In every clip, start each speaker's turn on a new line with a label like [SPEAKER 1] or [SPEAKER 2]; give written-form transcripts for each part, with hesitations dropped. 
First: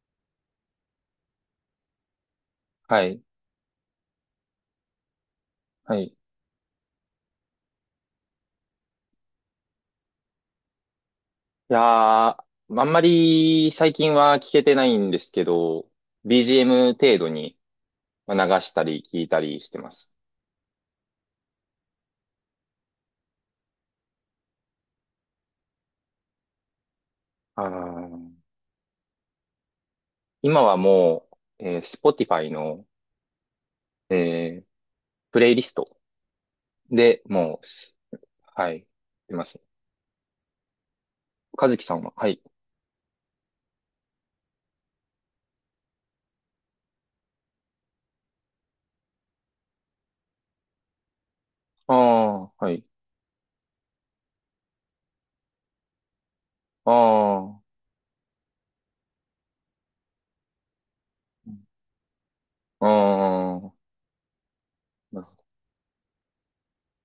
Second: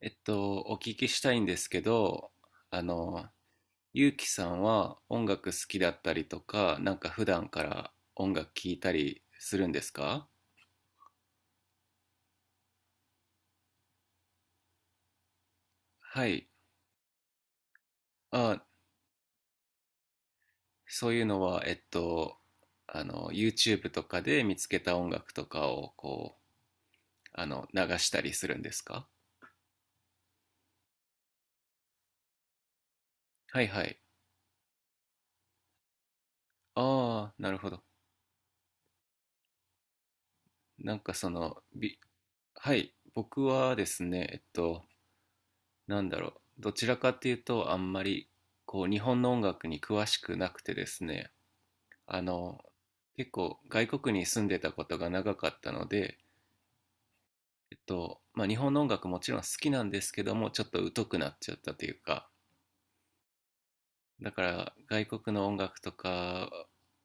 [SPEAKER 1] お聞きしたいんですけど、あ
[SPEAKER 2] はい。
[SPEAKER 1] の、ゆうきさんは音楽好きだ
[SPEAKER 2] は
[SPEAKER 1] っ
[SPEAKER 2] い。
[SPEAKER 1] たりとか、なんか普段から音楽聴いたりするんですか？
[SPEAKER 2] あんまり最近は聞けてないんですけど、
[SPEAKER 1] はい。
[SPEAKER 2] BGM 程度に
[SPEAKER 1] あ、
[SPEAKER 2] 流したり聞いたりしてます。
[SPEAKER 1] そういうのは、YouTube とかで見つけた音楽とかを、こう、
[SPEAKER 2] あ
[SPEAKER 1] 流したり
[SPEAKER 2] ー
[SPEAKER 1] するんですか？
[SPEAKER 2] 今はもう、Spotify の、
[SPEAKER 1] はいはい。
[SPEAKER 2] えープレイリストで
[SPEAKER 1] ああ、なる
[SPEAKER 2] もう、
[SPEAKER 1] ほど。
[SPEAKER 2] はい、出ます。
[SPEAKER 1] なんかその、
[SPEAKER 2] 和樹さんは、はい。
[SPEAKER 1] はい、僕はですね、なんだろう、どちらかっていうと、あんまり、こう、日本の音楽に詳しくなくてですね、
[SPEAKER 2] あ
[SPEAKER 1] あの、
[SPEAKER 2] あ、はい。
[SPEAKER 1] 結構、外国に住んでたことが長かったので、
[SPEAKER 2] あ
[SPEAKER 1] まあ、日本の音楽もちろん好きなんですけども、ちょっと疎くなっちゃったというか、
[SPEAKER 2] あ、ああ、
[SPEAKER 1] だから、外
[SPEAKER 2] なる
[SPEAKER 1] 国
[SPEAKER 2] ほ
[SPEAKER 1] の音楽とか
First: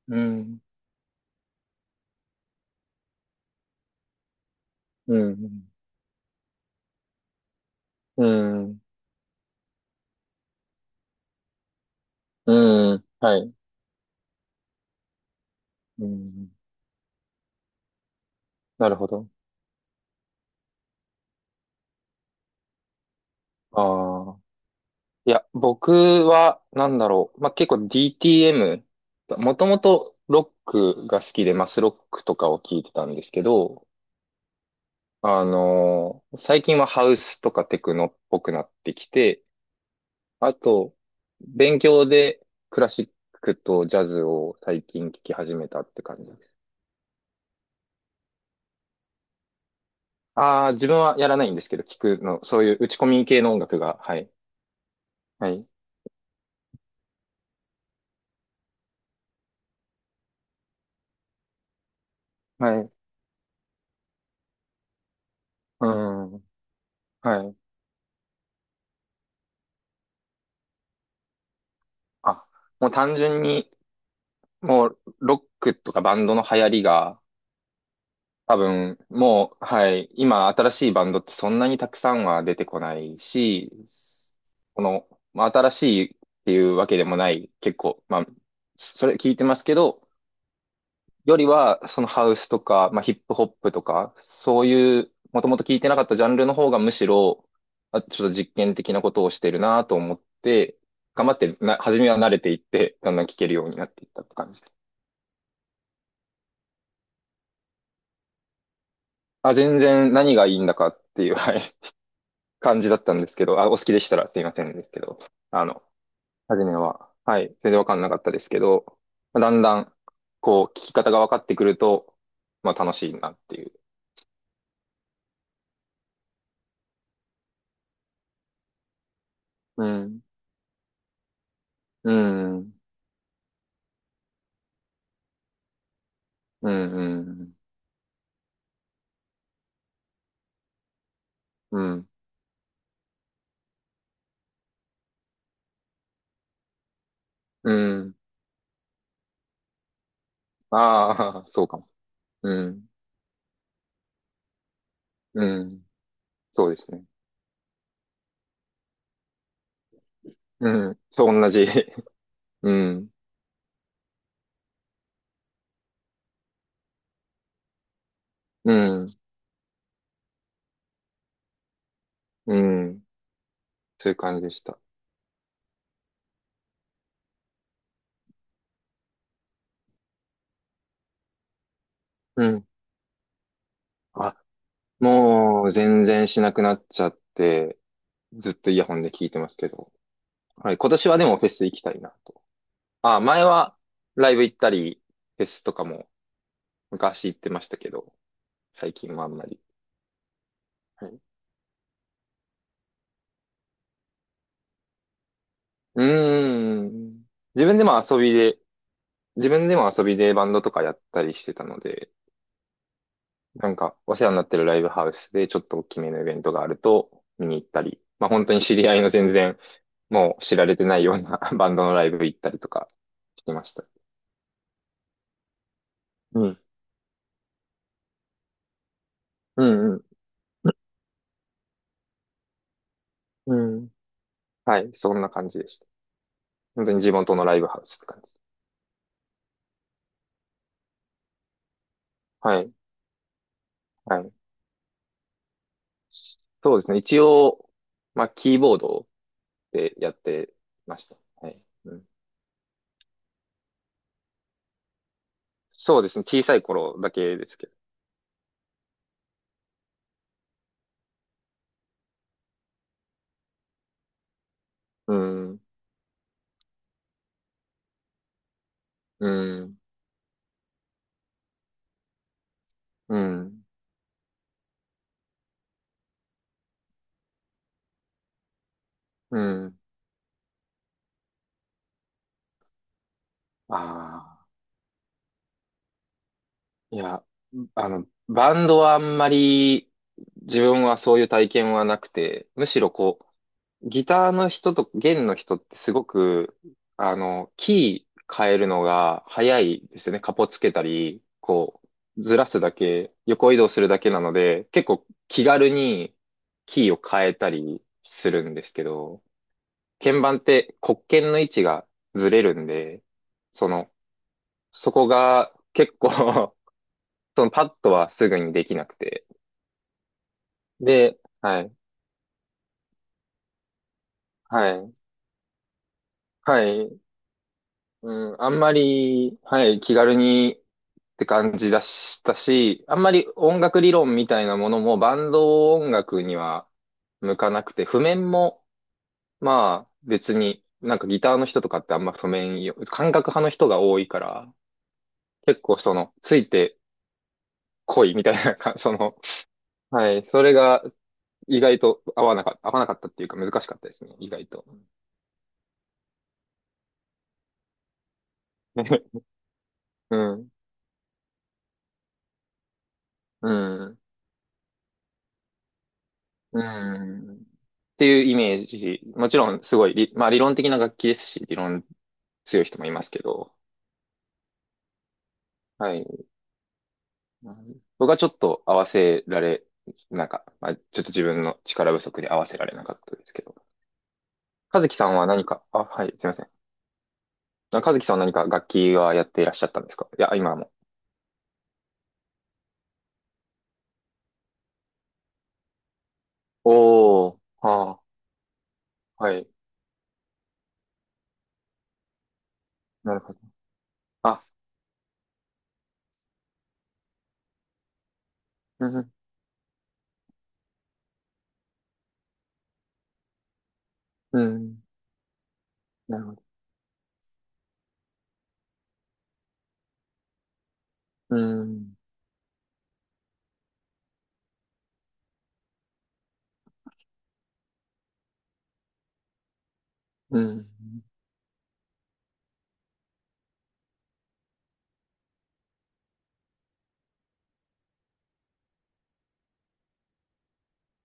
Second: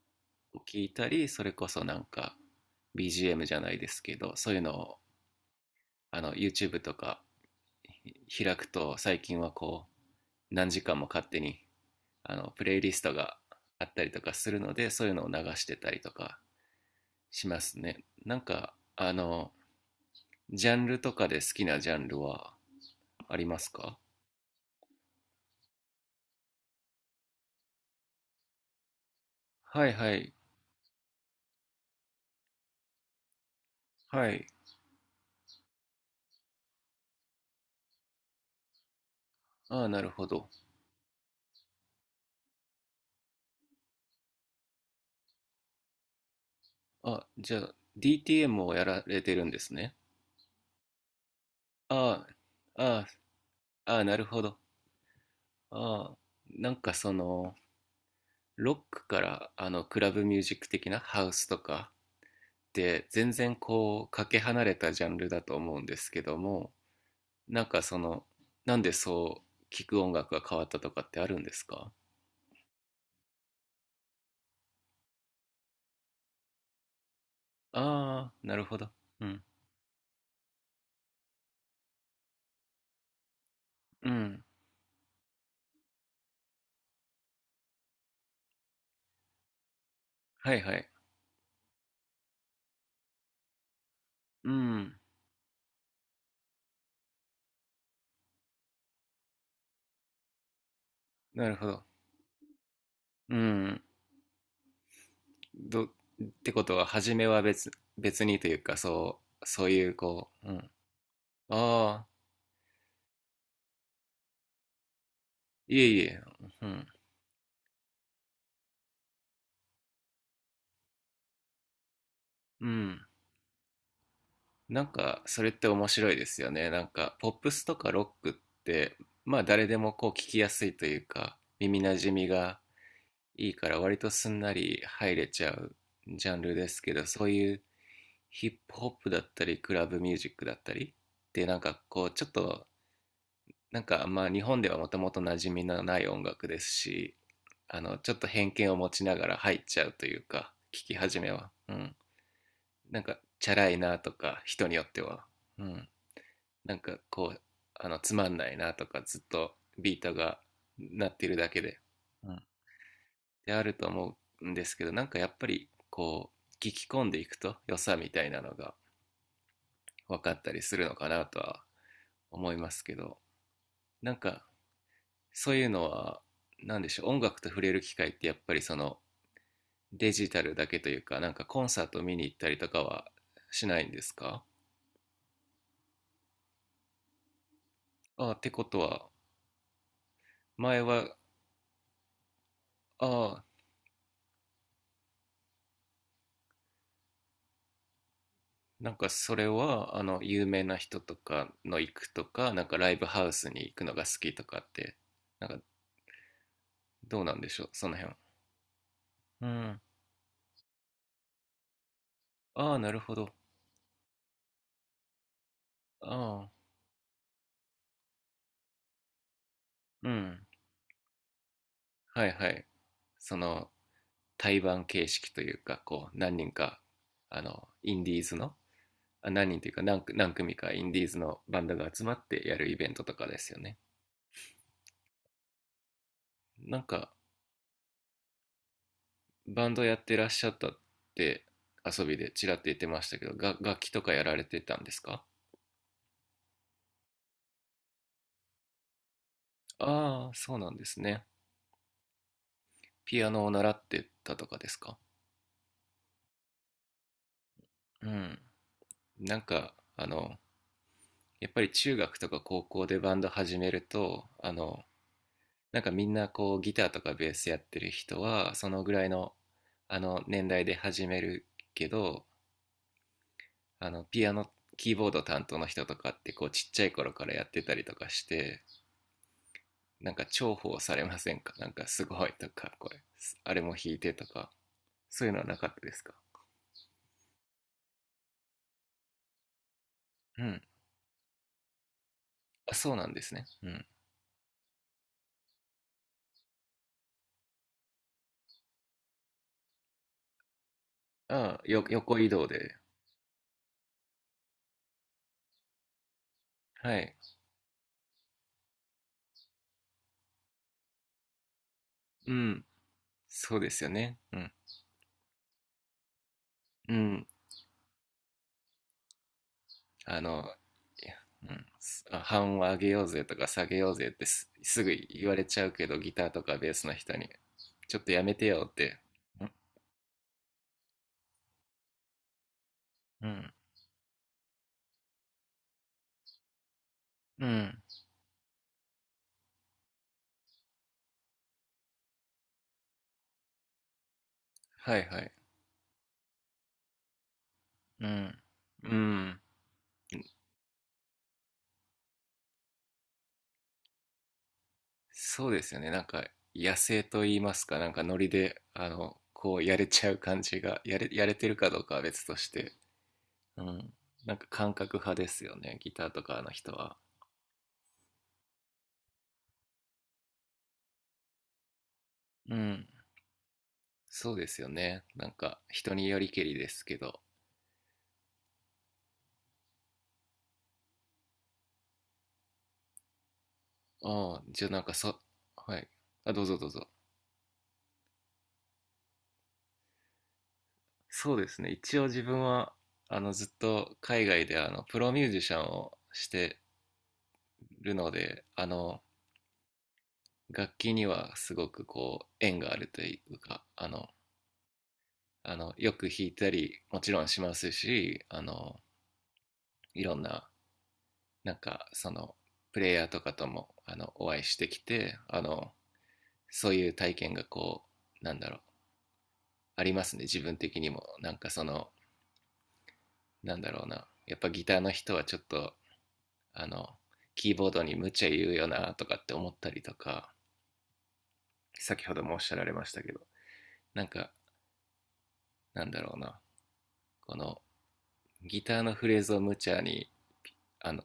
[SPEAKER 2] ど。う
[SPEAKER 1] を
[SPEAKER 2] ん、
[SPEAKER 1] 聞いたり、それこそなんか、BGM じゃないですけど、そういうのを、
[SPEAKER 2] うん、
[SPEAKER 1] YouTube とか
[SPEAKER 2] う
[SPEAKER 1] 開く
[SPEAKER 2] ん、
[SPEAKER 1] と、最近はこう、何時間も勝手にプレイリ
[SPEAKER 2] う
[SPEAKER 1] ス
[SPEAKER 2] ん、
[SPEAKER 1] ト
[SPEAKER 2] は
[SPEAKER 1] が
[SPEAKER 2] い。
[SPEAKER 1] あったりとかするので、そういうのを流してたり
[SPEAKER 2] う
[SPEAKER 1] とか
[SPEAKER 2] ん、
[SPEAKER 1] しますね。なんか、
[SPEAKER 2] なるほど。
[SPEAKER 1] ジャンルとかで好きなジャンルはありますか？
[SPEAKER 2] ああ。いや、僕は、なんだろう。まあ、結構 DTM、もとも
[SPEAKER 1] はいは
[SPEAKER 2] と
[SPEAKER 1] い。
[SPEAKER 2] ロックが好きで、マスロックとかを聞いてたんですけど、
[SPEAKER 1] はい。
[SPEAKER 2] 最近はハウスとかテクノっぽくなってきて、
[SPEAKER 1] ああ、なるほど。
[SPEAKER 2] あと、勉強でクラシックとジャズを最近聞き始めたって感じです。
[SPEAKER 1] あ、じゃあ、DTM をやられてるんですね。
[SPEAKER 2] ああ、自分はやらないんですけど、聞く
[SPEAKER 1] あ
[SPEAKER 2] の、そういう
[SPEAKER 1] あ、あ
[SPEAKER 2] 打ち込
[SPEAKER 1] あ、
[SPEAKER 2] み系の音楽
[SPEAKER 1] あ
[SPEAKER 2] が、
[SPEAKER 1] あ、な
[SPEAKER 2] は
[SPEAKER 1] る
[SPEAKER 2] い。
[SPEAKER 1] ほど。
[SPEAKER 2] はい。
[SPEAKER 1] ああ、なんかその、ロックから、クラブミュージック的なハウスとかっ
[SPEAKER 2] はい。
[SPEAKER 1] て、全然こう、かけ離れたジャンルだと思うん
[SPEAKER 2] う
[SPEAKER 1] ですけ
[SPEAKER 2] ん。
[SPEAKER 1] ども、
[SPEAKER 2] はい。
[SPEAKER 1] なんかその、なんでそう聞く音楽が変わったとかってあるんですか？
[SPEAKER 2] あ、もう単純に、もう、ロックとかバンドの流行りが、
[SPEAKER 1] ああー、な
[SPEAKER 2] 多
[SPEAKER 1] るほど。
[SPEAKER 2] 分、
[SPEAKER 1] うん。
[SPEAKER 2] もう、はい、今、新しいバンドってそんなにたくさんは出てこないし、
[SPEAKER 1] うん。
[SPEAKER 2] この、まあ、新しいっていうわけでもない、結構、まあ、それ聞いてますけど、
[SPEAKER 1] はいはい。
[SPEAKER 2] よりは、そのハウスとか、まあ、ヒップホップとか、
[SPEAKER 1] う
[SPEAKER 2] そう
[SPEAKER 1] ん。
[SPEAKER 2] いう、もともと聞いてなかったジャンルの方がむしろ、あ、ちょっと実験的なことをしてるなと思って、頑張っ
[SPEAKER 1] なる
[SPEAKER 2] て
[SPEAKER 1] ほ
[SPEAKER 2] な、
[SPEAKER 1] ど。
[SPEAKER 2] 初めは慣れていって、だんだん
[SPEAKER 1] う
[SPEAKER 2] 聞けるように
[SPEAKER 1] ん。
[SPEAKER 2] なっていったって感じです。
[SPEAKER 1] ってことは、初めは別にというか、そう、
[SPEAKER 2] あ、
[SPEAKER 1] そう
[SPEAKER 2] 全
[SPEAKER 1] いう
[SPEAKER 2] 然
[SPEAKER 1] こ
[SPEAKER 2] 何が
[SPEAKER 1] う、う
[SPEAKER 2] い
[SPEAKER 1] ん。
[SPEAKER 2] いんだかっていう、はい、
[SPEAKER 1] ああ、
[SPEAKER 2] 感じだったんですけど、あ、お好きでしたらすいませんですけど、あ
[SPEAKER 1] い
[SPEAKER 2] の、
[SPEAKER 1] えいえ、
[SPEAKER 2] 初
[SPEAKER 1] う
[SPEAKER 2] め
[SPEAKER 1] ん。
[SPEAKER 2] は、はい、全然わかんなかったですけど、まあだんだん、こう、聞き方が分かってくると、
[SPEAKER 1] う
[SPEAKER 2] まあ楽
[SPEAKER 1] ん。
[SPEAKER 2] しいなっていう。
[SPEAKER 1] なんか、それって面白いですよね。なんか、ポップスとかロックって、まあ誰で
[SPEAKER 2] う
[SPEAKER 1] もこう聞
[SPEAKER 2] ん、
[SPEAKER 1] きやすいというか、耳な
[SPEAKER 2] う
[SPEAKER 1] じみが
[SPEAKER 2] ん、
[SPEAKER 1] いいから割とすんなり入れちゃうジャンルで
[SPEAKER 2] う
[SPEAKER 1] す
[SPEAKER 2] ん、
[SPEAKER 1] けど、そう
[SPEAKER 2] う
[SPEAKER 1] い
[SPEAKER 2] ん、
[SPEAKER 1] うヒップホップだったり、クラブミュージックだったりでなん
[SPEAKER 2] う
[SPEAKER 1] かこ
[SPEAKER 2] ん、
[SPEAKER 1] う、ちょっと、なんかまあ日本ではもともと馴染みのない音楽ですし、
[SPEAKER 2] う
[SPEAKER 1] ちょ
[SPEAKER 2] ん。
[SPEAKER 1] っと偏見を持ちながら入っちゃうというか、聞き始め
[SPEAKER 2] ああ、
[SPEAKER 1] は。
[SPEAKER 2] そう
[SPEAKER 1] う
[SPEAKER 2] かも。
[SPEAKER 1] ん。
[SPEAKER 2] うん、
[SPEAKER 1] なんか、チャラいなとか、人によっては。
[SPEAKER 2] う
[SPEAKER 1] う
[SPEAKER 2] ん、
[SPEAKER 1] ん。
[SPEAKER 2] そう
[SPEAKER 1] な
[SPEAKER 2] で
[SPEAKER 1] ん
[SPEAKER 2] す
[SPEAKER 1] か
[SPEAKER 2] ね。
[SPEAKER 1] こう、つまんないなとか、ずっとビートが
[SPEAKER 2] うん、
[SPEAKER 1] 鳴って
[SPEAKER 2] そ
[SPEAKER 1] る
[SPEAKER 2] う、同
[SPEAKER 1] だけ
[SPEAKER 2] じ。
[SPEAKER 1] で。うん。
[SPEAKER 2] うん、
[SPEAKER 1] であると思うんですけど、なんかやっぱりこう聞き込んでいくと良さみたいなの
[SPEAKER 2] う
[SPEAKER 1] が
[SPEAKER 2] ん、
[SPEAKER 1] 分かったりするのかなとは思
[SPEAKER 2] う
[SPEAKER 1] いますけ
[SPEAKER 2] ん、
[SPEAKER 1] ど。
[SPEAKER 2] そう
[SPEAKER 1] な
[SPEAKER 2] いう
[SPEAKER 1] ん
[SPEAKER 2] 感じ
[SPEAKER 1] か
[SPEAKER 2] でした。
[SPEAKER 1] そういうのは何でしょう、音楽と触れる機会ってやっぱりそのデジタルだけというか、なんかコンサート見に行っ
[SPEAKER 2] う
[SPEAKER 1] たり
[SPEAKER 2] ん。
[SPEAKER 1] とかはしないんです
[SPEAKER 2] あ、
[SPEAKER 1] か？
[SPEAKER 2] もう全然しなくなっちゃって、
[SPEAKER 1] ああ、っ
[SPEAKER 2] ず
[SPEAKER 1] て
[SPEAKER 2] っ
[SPEAKER 1] こ
[SPEAKER 2] とイ
[SPEAKER 1] と
[SPEAKER 2] ヤホン
[SPEAKER 1] は
[SPEAKER 2] で聞いてますけど。はい、
[SPEAKER 1] 前
[SPEAKER 2] 今年
[SPEAKER 1] は？
[SPEAKER 2] はでもフェス行きたいなと。あ、
[SPEAKER 1] あ
[SPEAKER 2] 前
[SPEAKER 1] あ、
[SPEAKER 2] はライブ行ったり、フェスとかも昔行ってましたけど、
[SPEAKER 1] な
[SPEAKER 2] 最
[SPEAKER 1] んか
[SPEAKER 2] 近はあん
[SPEAKER 1] そ
[SPEAKER 2] ま
[SPEAKER 1] れ
[SPEAKER 2] り。
[SPEAKER 1] はあの有名な人
[SPEAKER 2] は
[SPEAKER 1] と
[SPEAKER 2] い、
[SPEAKER 1] かの行くとかなんかライブハウスに行くのが好きとかって、なんか
[SPEAKER 2] うー
[SPEAKER 1] どう
[SPEAKER 2] ん。
[SPEAKER 1] なんでしょ
[SPEAKER 2] 自
[SPEAKER 1] う
[SPEAKER 2] 分で
[SPEAKER 1] その
[SPEAKER 2] も
[SPEAKER 1] 辺、
[SPEAKER 2] 遊びで、
[SPEAKER 1] う
[SPEAKER 2] 自分で
[SPEAKER 1] ん。
[SPEAKER 2] も遊びでバンドとかやったりしてたので、
[SPEAKER 1] ああ、なるほど。
[SPEAKER 2] なんかお世話になってるライブハウスでちょっと大きめのイベン
[SPEAKER 1] ああ、
[SPEAKER 2] トがあると見に行ったり、まあ本当に知り合いの全然
[SPEAKER 1] う
[SPEAKER 2] もう
[SPEAKER 1] ん。
[SPEAKER 2] 知られてないような バンドのライ
[SPEAKER 1] は
[SPEAKER 2] ブ
[SPEAKER 1] い
[SPEAKER 2] 行っ
[SPEAKER 1] は
[SPEAKER 2] たり
[SPEAKER 1] い。
[SPEAKER 2] とか
[SPEAKER 1] そ
[SPEAKER 2] してま
[SPEAKER 1] の、
[SPEAKER 2] した。
[SPEAKER 1] 対バン形式というか、こう、何
[SPEAKER 2] う
[SPEAKER 1] 人
[SPEAKER 2] ん
[SPEAKER 1] か、インディーズの、あ、何人
[SPEAKER 2] う
[SPEAKER 1] というか
[SPEAKER 2] ん
[SPEAKER 1] 何
[SPEAKER 2] う
[SPEAKER 1] 組、何組かインディーズのバンドが集まってやるイベントとかです
[SPEAKER 2] ん。
[SPEAKER 1] よね。
[SPEAKER 2] うん。はい。そんな感じでした。
[SPEAKER 1] なん
[SPEAKER 2] 本当に地
[SPEAKER 1] か、
[SPEAKER 2] 元のライブハウスって感じ。
[SPEAKER 1] バンドやってらっしゃったって遊びでちらっ
[SPEAKER 2] は
[SPEAKER 1] と
[SPEAKER 2] い。
[SPEAKER 1] 言ってましたけど、楽器とか
[SPEAKER 2] は
[SPEAKER 1] や
[SPEAKER 2] い。
[SPEAKER 1] られてたんですか？
[SPEAKER 2] そうですね。一応、まあ、キーボードでやっ
[SPEAKER 1] ああ、
[SPEAKER 2] て
[SPEAKER 1] そうなんで
[SPEAKER 2] ま
[SPEAKER 1] す
[SPEAKER 2] した。
[SPEAKER 1] ね。
[SPEAKER 2] はい。うん、
[SPEAKER 1] ピアノを習ってたとかですか？
[SPEAKER 2] そうですね。小さい頃だけですけど。
[SPEAKER 1] うん。なんか、やっぱり中学とか高校でバンド始めると、
[SPEAKER 2] うん。
[SPEAKER 1] なんかみんなこうギターとかベースやってる人はそのぐらい
[SPEAKER 2] う
[SPEAKER 1] の
[SPEAKER 2] ん。
[SPEAKER 1] あの年代で始めるけど、
[SPEAKER 2] うん。
[SPEAKER 1] あのピアノ、キーボード担当の人とかってこうちっちゃい頃からやってたりとかして、
[SPEAKER 2] うん。
[SPEAKER 1] なんか重宝されませんか、なんかすごいとかこれあれも
[SPEAKER 2] あ
[SPEAKER 1] 弾いてと
[SPEAKER 2] あ。
[SPEAKER 1] か、そういうのはなかったですか？
[SPEAKER 2] いや、バンドはあんまり
[SPEAKER 1] う
[SPEAKER 2] 自
[SPEAKER 1] ん、
[SPEAKER 2] 分はそういう体験はなくて、む
[SPEAKER 1] あ、
[SPEAKER 2] しろ
[SPEAKER 1] そうなん
[SPEAKER 2] こ
[SPEAKER 1] ですね、うん。
[SPEAKER 2] う、ギターの人と弦の人ってすごく、キー変えるのが早いですよね。カポつけたり、
[SPEAKER 1] ああ、
[SPEAKER 2] こ
[SPEAKER 1] よ、横
[SPEAKER 2] う、
[SPEAKER 1] 移
[SPEAKER 2] ずら
[SPEAKER 1] 動
[SPEAKER 2] すだ
[SPEAKER 1] で、
[SPEAKER 2] け、横移動するだけなので、結構気軽にキー
[SPEAKER 1] は
[SPEAKER 2] を
[SPEAKER 1] い、
[SPEAKER 2] 変えたりするんですけど、鍵盤って黒鍵の位置がず
[SPEAKER 1] う
[SPEAKER 2] れる
[SPEAKER 1] ん、
[SPEAKER 2] んで、
[SPEAKER 1] そう
[SPEAKER 2] そ
[SPEAKER 1] ですよ
[SPEAKER 2] の、
[SPEAKER 1] ね、うん、
[SPEAKER 2] そこが結構
[SPEAKER 1] うん、
[SPEAKER 2] そのパッドはすぐにできなくて。
[SPEAKER 1] あの、
[SPEAKER 2] で、
[SPEAKER 1] う
[SPEAKER 2] はい、
[SPEAKER 1] ん、半音上げようぜとか下げようぜってす
[SPEAKER 2] は
[SPEAKER 1] すぐ
[SPEAKER 2] い、
[SPEAKER 1] 言われちゃうけど、ギターとか
[SPEAKER 2] は
[SPEAKER 1] ベースの
[SPEAKER 2] い、
[SPEAKER 1] 人に、ちょっとやめ
[SPEAKER 2] うん、
[SPEAKER 1] て
[SPEAKER 2] あん
[SPEAKER 1] よ
[SPEAKER 2] ま
[SPEAKER 1] って。
[SPEAKER 2] り、はい、気軽にって感じだしたし、あんま
[SPEAKER 1] う
[SPEAKER 2] り
[SPEAKER 1] ん。
[SPEAKER 2] 音楽理論みたいなものもバンド音楽には向
[SPEAKER 1] う
[SPEAKER 2] かなく
[SPEAKER 1] ん。
[SPEAKER 2] て、譜面も、まあ別に、ギターの人とかってあんま譜面よ、感覚派の人が多いから、
[SPEAKER 1] はいはい。
[SPEAKER 2] 結構その、ついてこ
[SPEAKER 1] う
[SPEAKER 2] いみたい
[SPEAKER 1] ん。
[SPEAKER 2] なか、
[SPEAKER 1] う
[SPEAKER 2] その、
[SPEAKER 1] ん。
[SPEAKER 2] はい、それが意外と合わなか、合わなかったっていうか難しかったですね、意外と。
[SPEAKER 1] そうですよね。なんか、野生と言いますか、なんかノリで、こうやれちゃ
[SPEAKER 2] う
[SPEAKER 1] う感
[SPEAKER 2] ん。
[SPEAKER 1] じが、やれてるかどうかは別として、
[SPEAKER 2] う
[SPEAKER 1] うん。
[SPEAKER 2] ん。
[SPEAKER 1] なんか感覚派ですよね、ギターとかの
[SPEAKER 2] う
[SPEAKER 1] 人は。
[SPEAKER 2] ん。っていうイメージ。もちろん、すごい理、まあ理論的な楽器ですし、理論
[SPEAKER 1] う
[SPEAKER 2] 強い人も
[SPEAKER 1] ん。
[SPEAKER 2] いますけど、
[SPEAKER 1] そうですよね。なんか、
[SPEAKER 2] は
[SPEAKER 1] 人によ
[SPEAKER 2] い。
[SPEAKER 1] りけりですけど。
[SPEAKER 2] 僕はちょっと合わせられ、なんか、まあ、ちょっと自分の力不足で合わせられなかったですけど。
[SPEAKER 1] ああ、じゃあな
[SPEAKER 2] 和
[SPEAKER 1] んか
[SPEAKER 2] 樹さんは何か、
[SPEAKER 1] は
[SPEAKER 2] あ、
[SPEAKER 1] い。
[SPEAKER 2] はい、すいま
[SPEAKER 1] あ、ど
[SPEAKER 2] せ
[SPEAKER 1] う
[SPEAKER 2] ん。
[SPEAKER 1] ぞどうぞ。
[SPEAKER 2] あ、和樹さんは何か楽器はやっていらっしゃったんですか？いや、今も。
[SPEAKER 1] そうですね。一応自分は、ずっと海外で、プロミュージシャンをして
[SPEAKER 2] おー、
[SPEAKER 1] る
[SPEAKER 2] は、
[SPEAKER 1] ので、
[SPEAKER 2] あ、はい。
[SPEAKER 1] 楽器にはすごくこう、縁があると
[SPEAKER 2] な
[SPEAKER 1] い
[SPEAKER 2] るほ
[SPEAKER 1] う
[SPEAKER 2] ど。
[SPEAKER 1] か、
[SPEAKER 2] あ、
[SPEAKER 1] よく弾いたり、もちろんしますし、
[SPEAKER 2] うん、
[SPEAKER 1] いろんな、なんか、その、プレイヤーとかとも、お
[SPEAKER 2] う
[SPEAKER 1] 会いしてき
[SPEAKER 2] ん、
[SPEAKER 1] て、
[SPEAKER 2] なるほど。
[SPEAKER 1] そういう体験がこう、なんだろう、ありますね。自分的にも。な
[SPEAKER 2] う
[SPEAKER 1] んかその、
[SPEAKER 2] ん、
[SPEAKER 1] なんだろうな、やっぱギターの人はちょっとあのキーボードに無茶言うよなとかって思ったりとか、
[SPEAKER 2] うん、
[SPEAKER 1] 先ほどもおっしゃられましたけど、なんかなんだろうな、このギターのフレーズを無茶に、あの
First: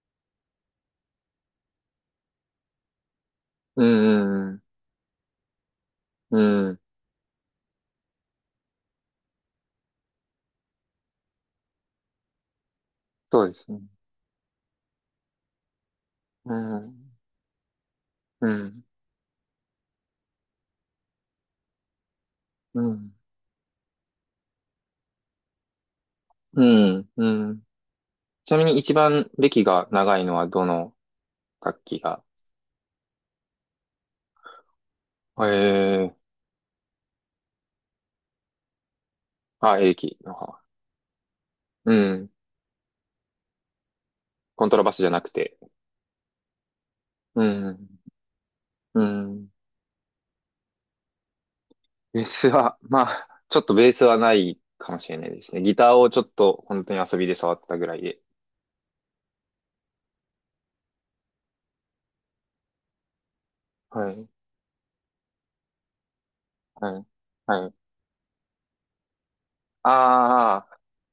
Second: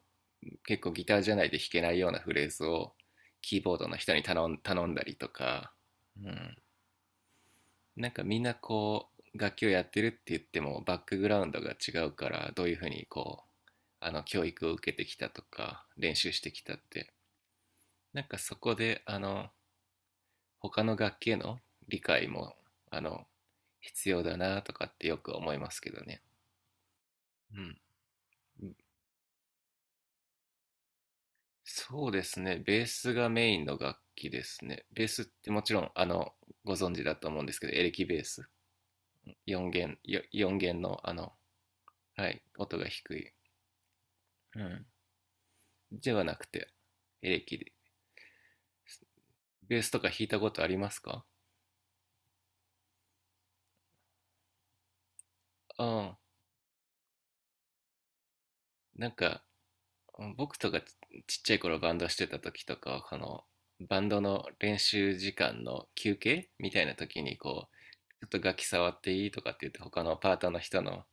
[SPEAKER 1] 結構ギターじゃないで弾けないようなフレーズをキーボー
[SPEAKER 2] う
[SPEAKER 1] ドの人に頼
[SPEAKER 2] ん、う
[SPEAKER 1] ん
[SPEAKER 2] ん、
[SPEAKER 1] 頼んだりとか、う
[SPEAKER 2] う
[SPEAKER 1] ん、
[SPEAKER 2] ん。
[SPEAKER 1] なんかみんなこう楽器をやってるって言ってもバックグラウンドが違うから、どういうふうにこ
[SPEAKER 2] そうで
[SPEAKER 1] う
[SPEAKER 2] すね。
[SPEAKER 1] あの教育を受けてきたとか練習して
[SPEAKER 2] う
[SPEAKER 1] きたって、
[SPEAKER 2] ん、
[SPEAKER 1] なんか
[SPEAKER 2] う
[SPEAKER 1] そこ
[SPEAKER 2] ん、
[SPEAKER 1] で、他の楽器への理解も、
[SPEAKER 2] う
[SPEAKER 1] あ
[SPEAKER 2] ん、
[SPEAKER 1] の、必要だなとかってよく思いますけどね。
[SPEAKER 2] うん、う
[SPEAKER 1] う
[SPEAKER 2] ん。
[SPEAKER 1] ん。
[SPEAKER 2] ちなみに一番歴が長いのはどの楽器
[SPEAKER 1] そうで
[SPEAKER 2] が？
[SPEAKER 1] すね。ベースがメインの楽器ですね。ベースってもちろん、
[SPEAKER 2] ええ、
[SPEAKER 1] ご存知だと思うんですけど、エレキベース。
[SPEAKER 2] あ、エレ
[SPEAKER 1] 4弦、
[SPEAKER 2] キの方。
[SPEAKER 1] 4弦の、
[SPEAKER 2] う
[SPEAKER 1] は
[SPEAKER 2] ん。
[SPEAKER 1] い、音が低い。う
[SPEAKER 2] コントラ
[SPEAKER 1] ん。
[SPEAKER 2] バスじゃなくて。
[SPEAKER 1] ではなくて、エレ
[SPEAKER 2] う
[SPEAKER 1] キで。
[SPEAKER 2] ん、うん。
[SPEAKER 1] ベースとか弾いたことありますか？
[SPEAKER 2] ベースは、まあ、ちょっとベースはないかもしれないですね。ギ
[SPEAKER 1] う
[SPEAKER 2] ターを
[SPEAKER 1] ん。
[SPEAKER 2] ちょっと本当に遊びで触ったぐらいで。
[SPEAKER 1] なんか、僕とかちっちゃい頃バンドしてた時とか、このバン
[SPEAKER 2] は
[SPEAKER 1] ド
[SPEAKER 2] い、
[SPEAKER 1] の練習時間の休憩みたいな
[SPEAKER 2] はい、
[SPEAKER 1] 時に
[SPEAKER 2] は
[SPEAKER 1] こ
[SPEAKER 2] い。
[SPEAKER 1] うちょっと楽器触っていいとかって言って、他のパートの
[SPEAKER 2] ああ、
[SPEAKER 1] 人の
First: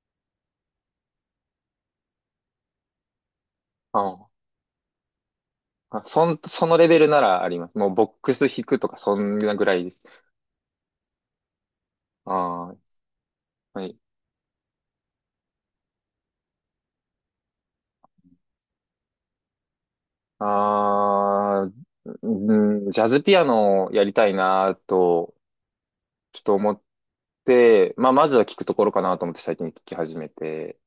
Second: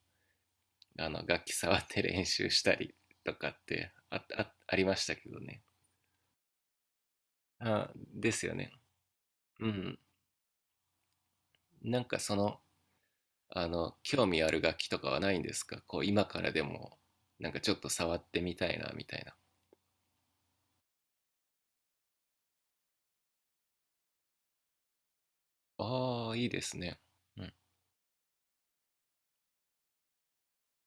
[SPEAKER 1] あの楽器触って練習したりとかって、あ
[SPEAKER 2] あ、
[SPEAKER 1] あ、ありましたけどね。
[SPEAKER 2] あ、そのレベルならあります。も
[SPEAKER 1] あ、
[SPEAKER 2] うボッ
[SPEAKER 1] で
[SPEAKER 2] ク
[SPEAKER 1] す
[SPEAKER 2] ス
[SPEAKER 1] よ
[SPEAKER 2] 弾
[SPEAKER 1] ね、
[SPEAKER 2] くとかそんなぐ
[SPEAKER 1] う
[SPEAKER 2] らいで
[SPEAKER 1] ん。
[SPEAKER 2] す。
[SPEAKER 1] なんかその、
[SPEAKER 2] ああ、はい。
[SPEAKER 1] 興味ある楽器とかはないんですか、こう今からでも、なんかちょっと触ってみたいなみたいな。
[SPEAKER 2] あ、うん、ジャズピアノをやりたいなと、
[SPEAKER 1] ああ、
[SPEAKER 2] ちょっ
[SPEAKER 1] いい
[SPEAKER 2] と
[SPEAKER 1] で
[SPEAKER 2] 思
[SPEAKER 1] す
[SPEAKER 2] っ
[SPEAKER 1] ね、うん。
[SPEAKER 2] て、まあ、まずは聞くところかなと思って最近聞き始めて、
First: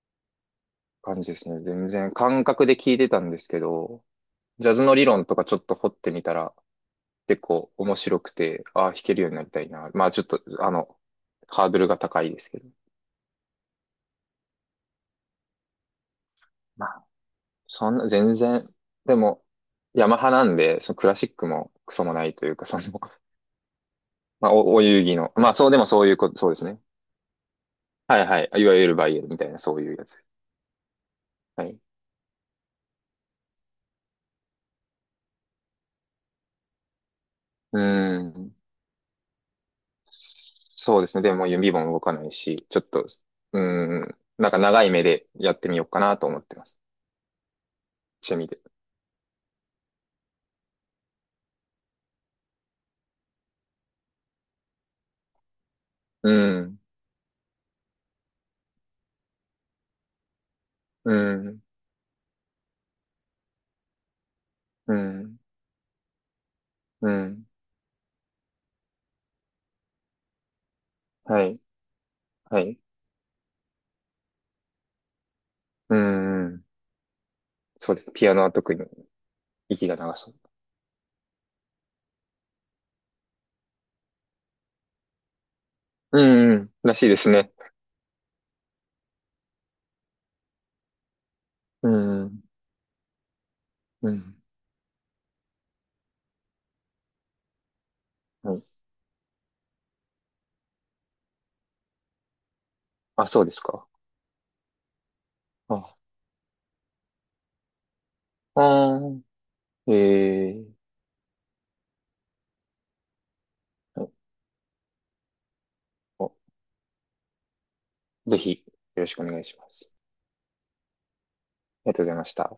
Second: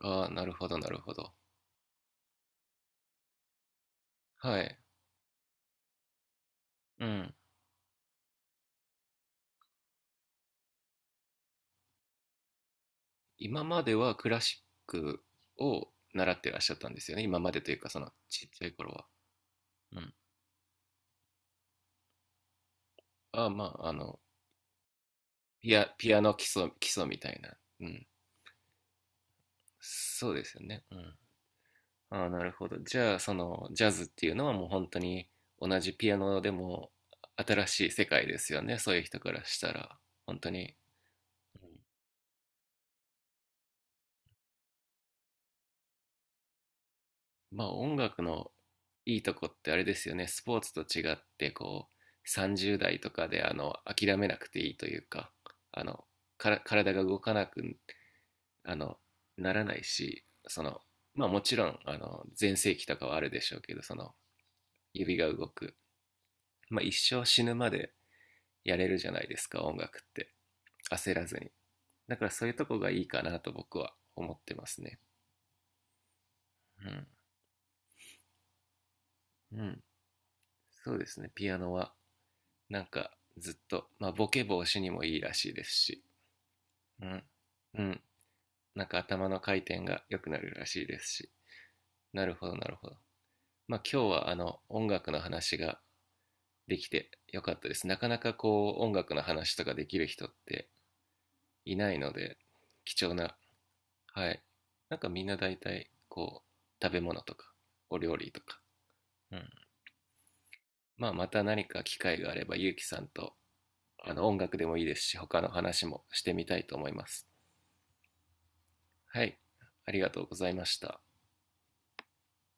[SPEAKER 1] ああ、なるほど、なるほ
[SPEAKER 2] 感じ
[SPEAKER 1] ど。
[SPEAKER 2] ですね。全然感覚で聞いてたんですけど、
[SPEAKER 1] は
[SPEAKER 2] ジャ
[SPEAKER 1] い、
[SPEAKER 2] ズの理論とかちょっと掘ってみたら、
[SPEAKER 1] うん。
[SPEAKER 2] 結構面白くて、ああ、弾けるようになりたいな。まあ、ちょっと、ハードルが高いですけど。
[SPEAKER 1] 今まではクラシックを習ってらっしゃっ
[SPEAKER 2] ま
[SPEAKER 1] たんで
[SPEAKER 2] あ、
[SPEAKER 1] すよね。今までというか、
[SPEAKER 2] そん
[SPEAKER 1] そ
[SPEAKER 2] な、
[SPEAKER 1] の
[SPEAKER 2] 全
[SPEAKER 1] ちっち
[SPEAKER 2] 然、
[SPEAKER 1] ゃい頃は。
[SPEAKER 2] でも、
[SPEAKER 1] う
[SPEAKER 2] ヤ
[SPEAKER 1] ん。
[SPEAKER 2] マハなんで、そのクラシックもクソもないというか、その、
[SPEAKER 1] あ、まあ、
[SPEAKER 2] まあ、お遊戯の、まあ、そう
[SPEAKER 1] ピ
[SPEAKER 2] でも
[SPEAKER 1] ア、
[SPEAKER 2] そうい
[SPEAKER 1] ピ
[SPEAKER 2] う
[SPEAKER 1] ア
[SPEAKER 2] こ
[SPEAKER 1] ノ
[SPEAKER 2] と、
[SPEAKER 1] 基
[SPEAKER 2] そうです
[SPEAKER 1] 礎、
[SPEAKER 2] ね。
[SPEAKER 1] 基礎みたいな。うん。
[SPEAKER 2] はいはい。いわゆるバイエルみたいな、そういうやつ。
[SPEAKER 1] そうですよね。うん。
[SPEAKER 2] はい。
[SPEAKER 1] ああ、なるほど。じゃあ、その、ジャズっていうのはもう本当に同じピアノでも新
[SPEAKER 2] う
[SPEAKER 1] しい世
[SPEAKER 2] ー
[SPEAKER 1] 界です
[SPEAKER 2] ん。
[SPEAKER 1] よね。そういう人からしたら。本当に。
[SPEAKER 2] そうですね。でも指も動かないし、ちょっと、うーん。なんか長い目でやってみようかなと思ってます。
[SPEAKER 1] まあ音楽
[SPEAKER 2] 趣味
[SPEAKER 1] の
[SPEAKER 2] で。
[SPEAKER 1] いいとこってあれですよね。スポーツと違ってこう30代とかで諦めなくていいというか、あの
[SPEAKER 2] う
[SPEAKER 1] から
[SPEAKER 2] ん。
[SPEAKER 1] 体が動かなく、あのならないし、その
[SPEAKER 2] う
[SPEAKER 1] まあもち
[SPEAKER 2] ん。
[SPEAKER 1] ろん全盛期とかはあるでしょうけど、その
[SPEAKER 2] う
[SPEAKER 1] 指が
[SPEAKER 2] ん。
[SPEAKER 1] 動く、まあ一
[SPEAKER 2] う
[SPEAKER 1] 生死
[SPEAKER 2] ん。
[SPEAKER 1] ぬまでやれるじゃないですか、音楽って焦らず
[SPEAKER 2] は
[SPEAKER 1] に。
[SPEAKER 2] い。
[SPEAKER 1] だからそういう
[SPEAKER 2] は
[SPEAKER 1] と
[SPEAKER 2] い。
[SPEAKER 1] こがいいかなと僕は思ってますね。
[SPEAKER 2] うん。そうです。ピアノは特に
[SPEAKER 1] うん、うん、
[SPEAKER 2] 息が長そ
[SPEAKER 1] そうですね。ピアノはなんかずっと、まあ、ボケ防止にもいいらしいですし、
[SPEAKER 2] う。うん。らし
[SPEAKER 1] う
[SPEAKER 2] いで
[SPEAKER 1] ん、
[SPEAKER 2] すね。
[SPEAKER 1] うん、なんか頭の回転が良くなるらしいですし、
[SPEAKER 2] う
[SPEAKER 1] なる
[SPEAKER 2] ん。
[SPEAKER 1] ほど、なるほど。まあ、今日
[SPEAKER 2] う
[SPEAKER 1] はあ
[SPEAKER 2] ん。
[SPEAKER 1] の音楽の話ができてよかったです。なかなか
[SPEAKER 2] はい。
[SPEAKER 1] こう音楽の話とかできる人っていないので、貴重
[SPEAKER 2] あ、
[SPEAKER 1] な、
[SPEAKER 2] そうですか。
[SPEAKER 1] はい。なんかみんな大体
[SPEAKER 2] あ、
[SPEAKER 1] こう食べ物とかお料理とか、
[SPEAKER 2] あー、
[SPEAKER 1] うん、
[SPEAKER 2] えー、
[SPEAKER 1] まあまた何か機会があればゆうきさんと
[SPEAKER 2] はい、
[SPEAKER 1] あの音楽でもいいですし他の話もし
[SPEAKER 2] お、
[SPEAKER 1] てみたいと思います。
[SPEAKER 2] ぜひ、よろしく
[SPEAKER 1] は
[SPEAKER 2] お
[SPEAKER 1] い、
[SPEAKER 2] 願いしま
[SPEAKER 1] あ
[SPEAKER 2] す。
[SPEAKER 1] りがとうございました。
[SPEAKER 2] ありがとうございました。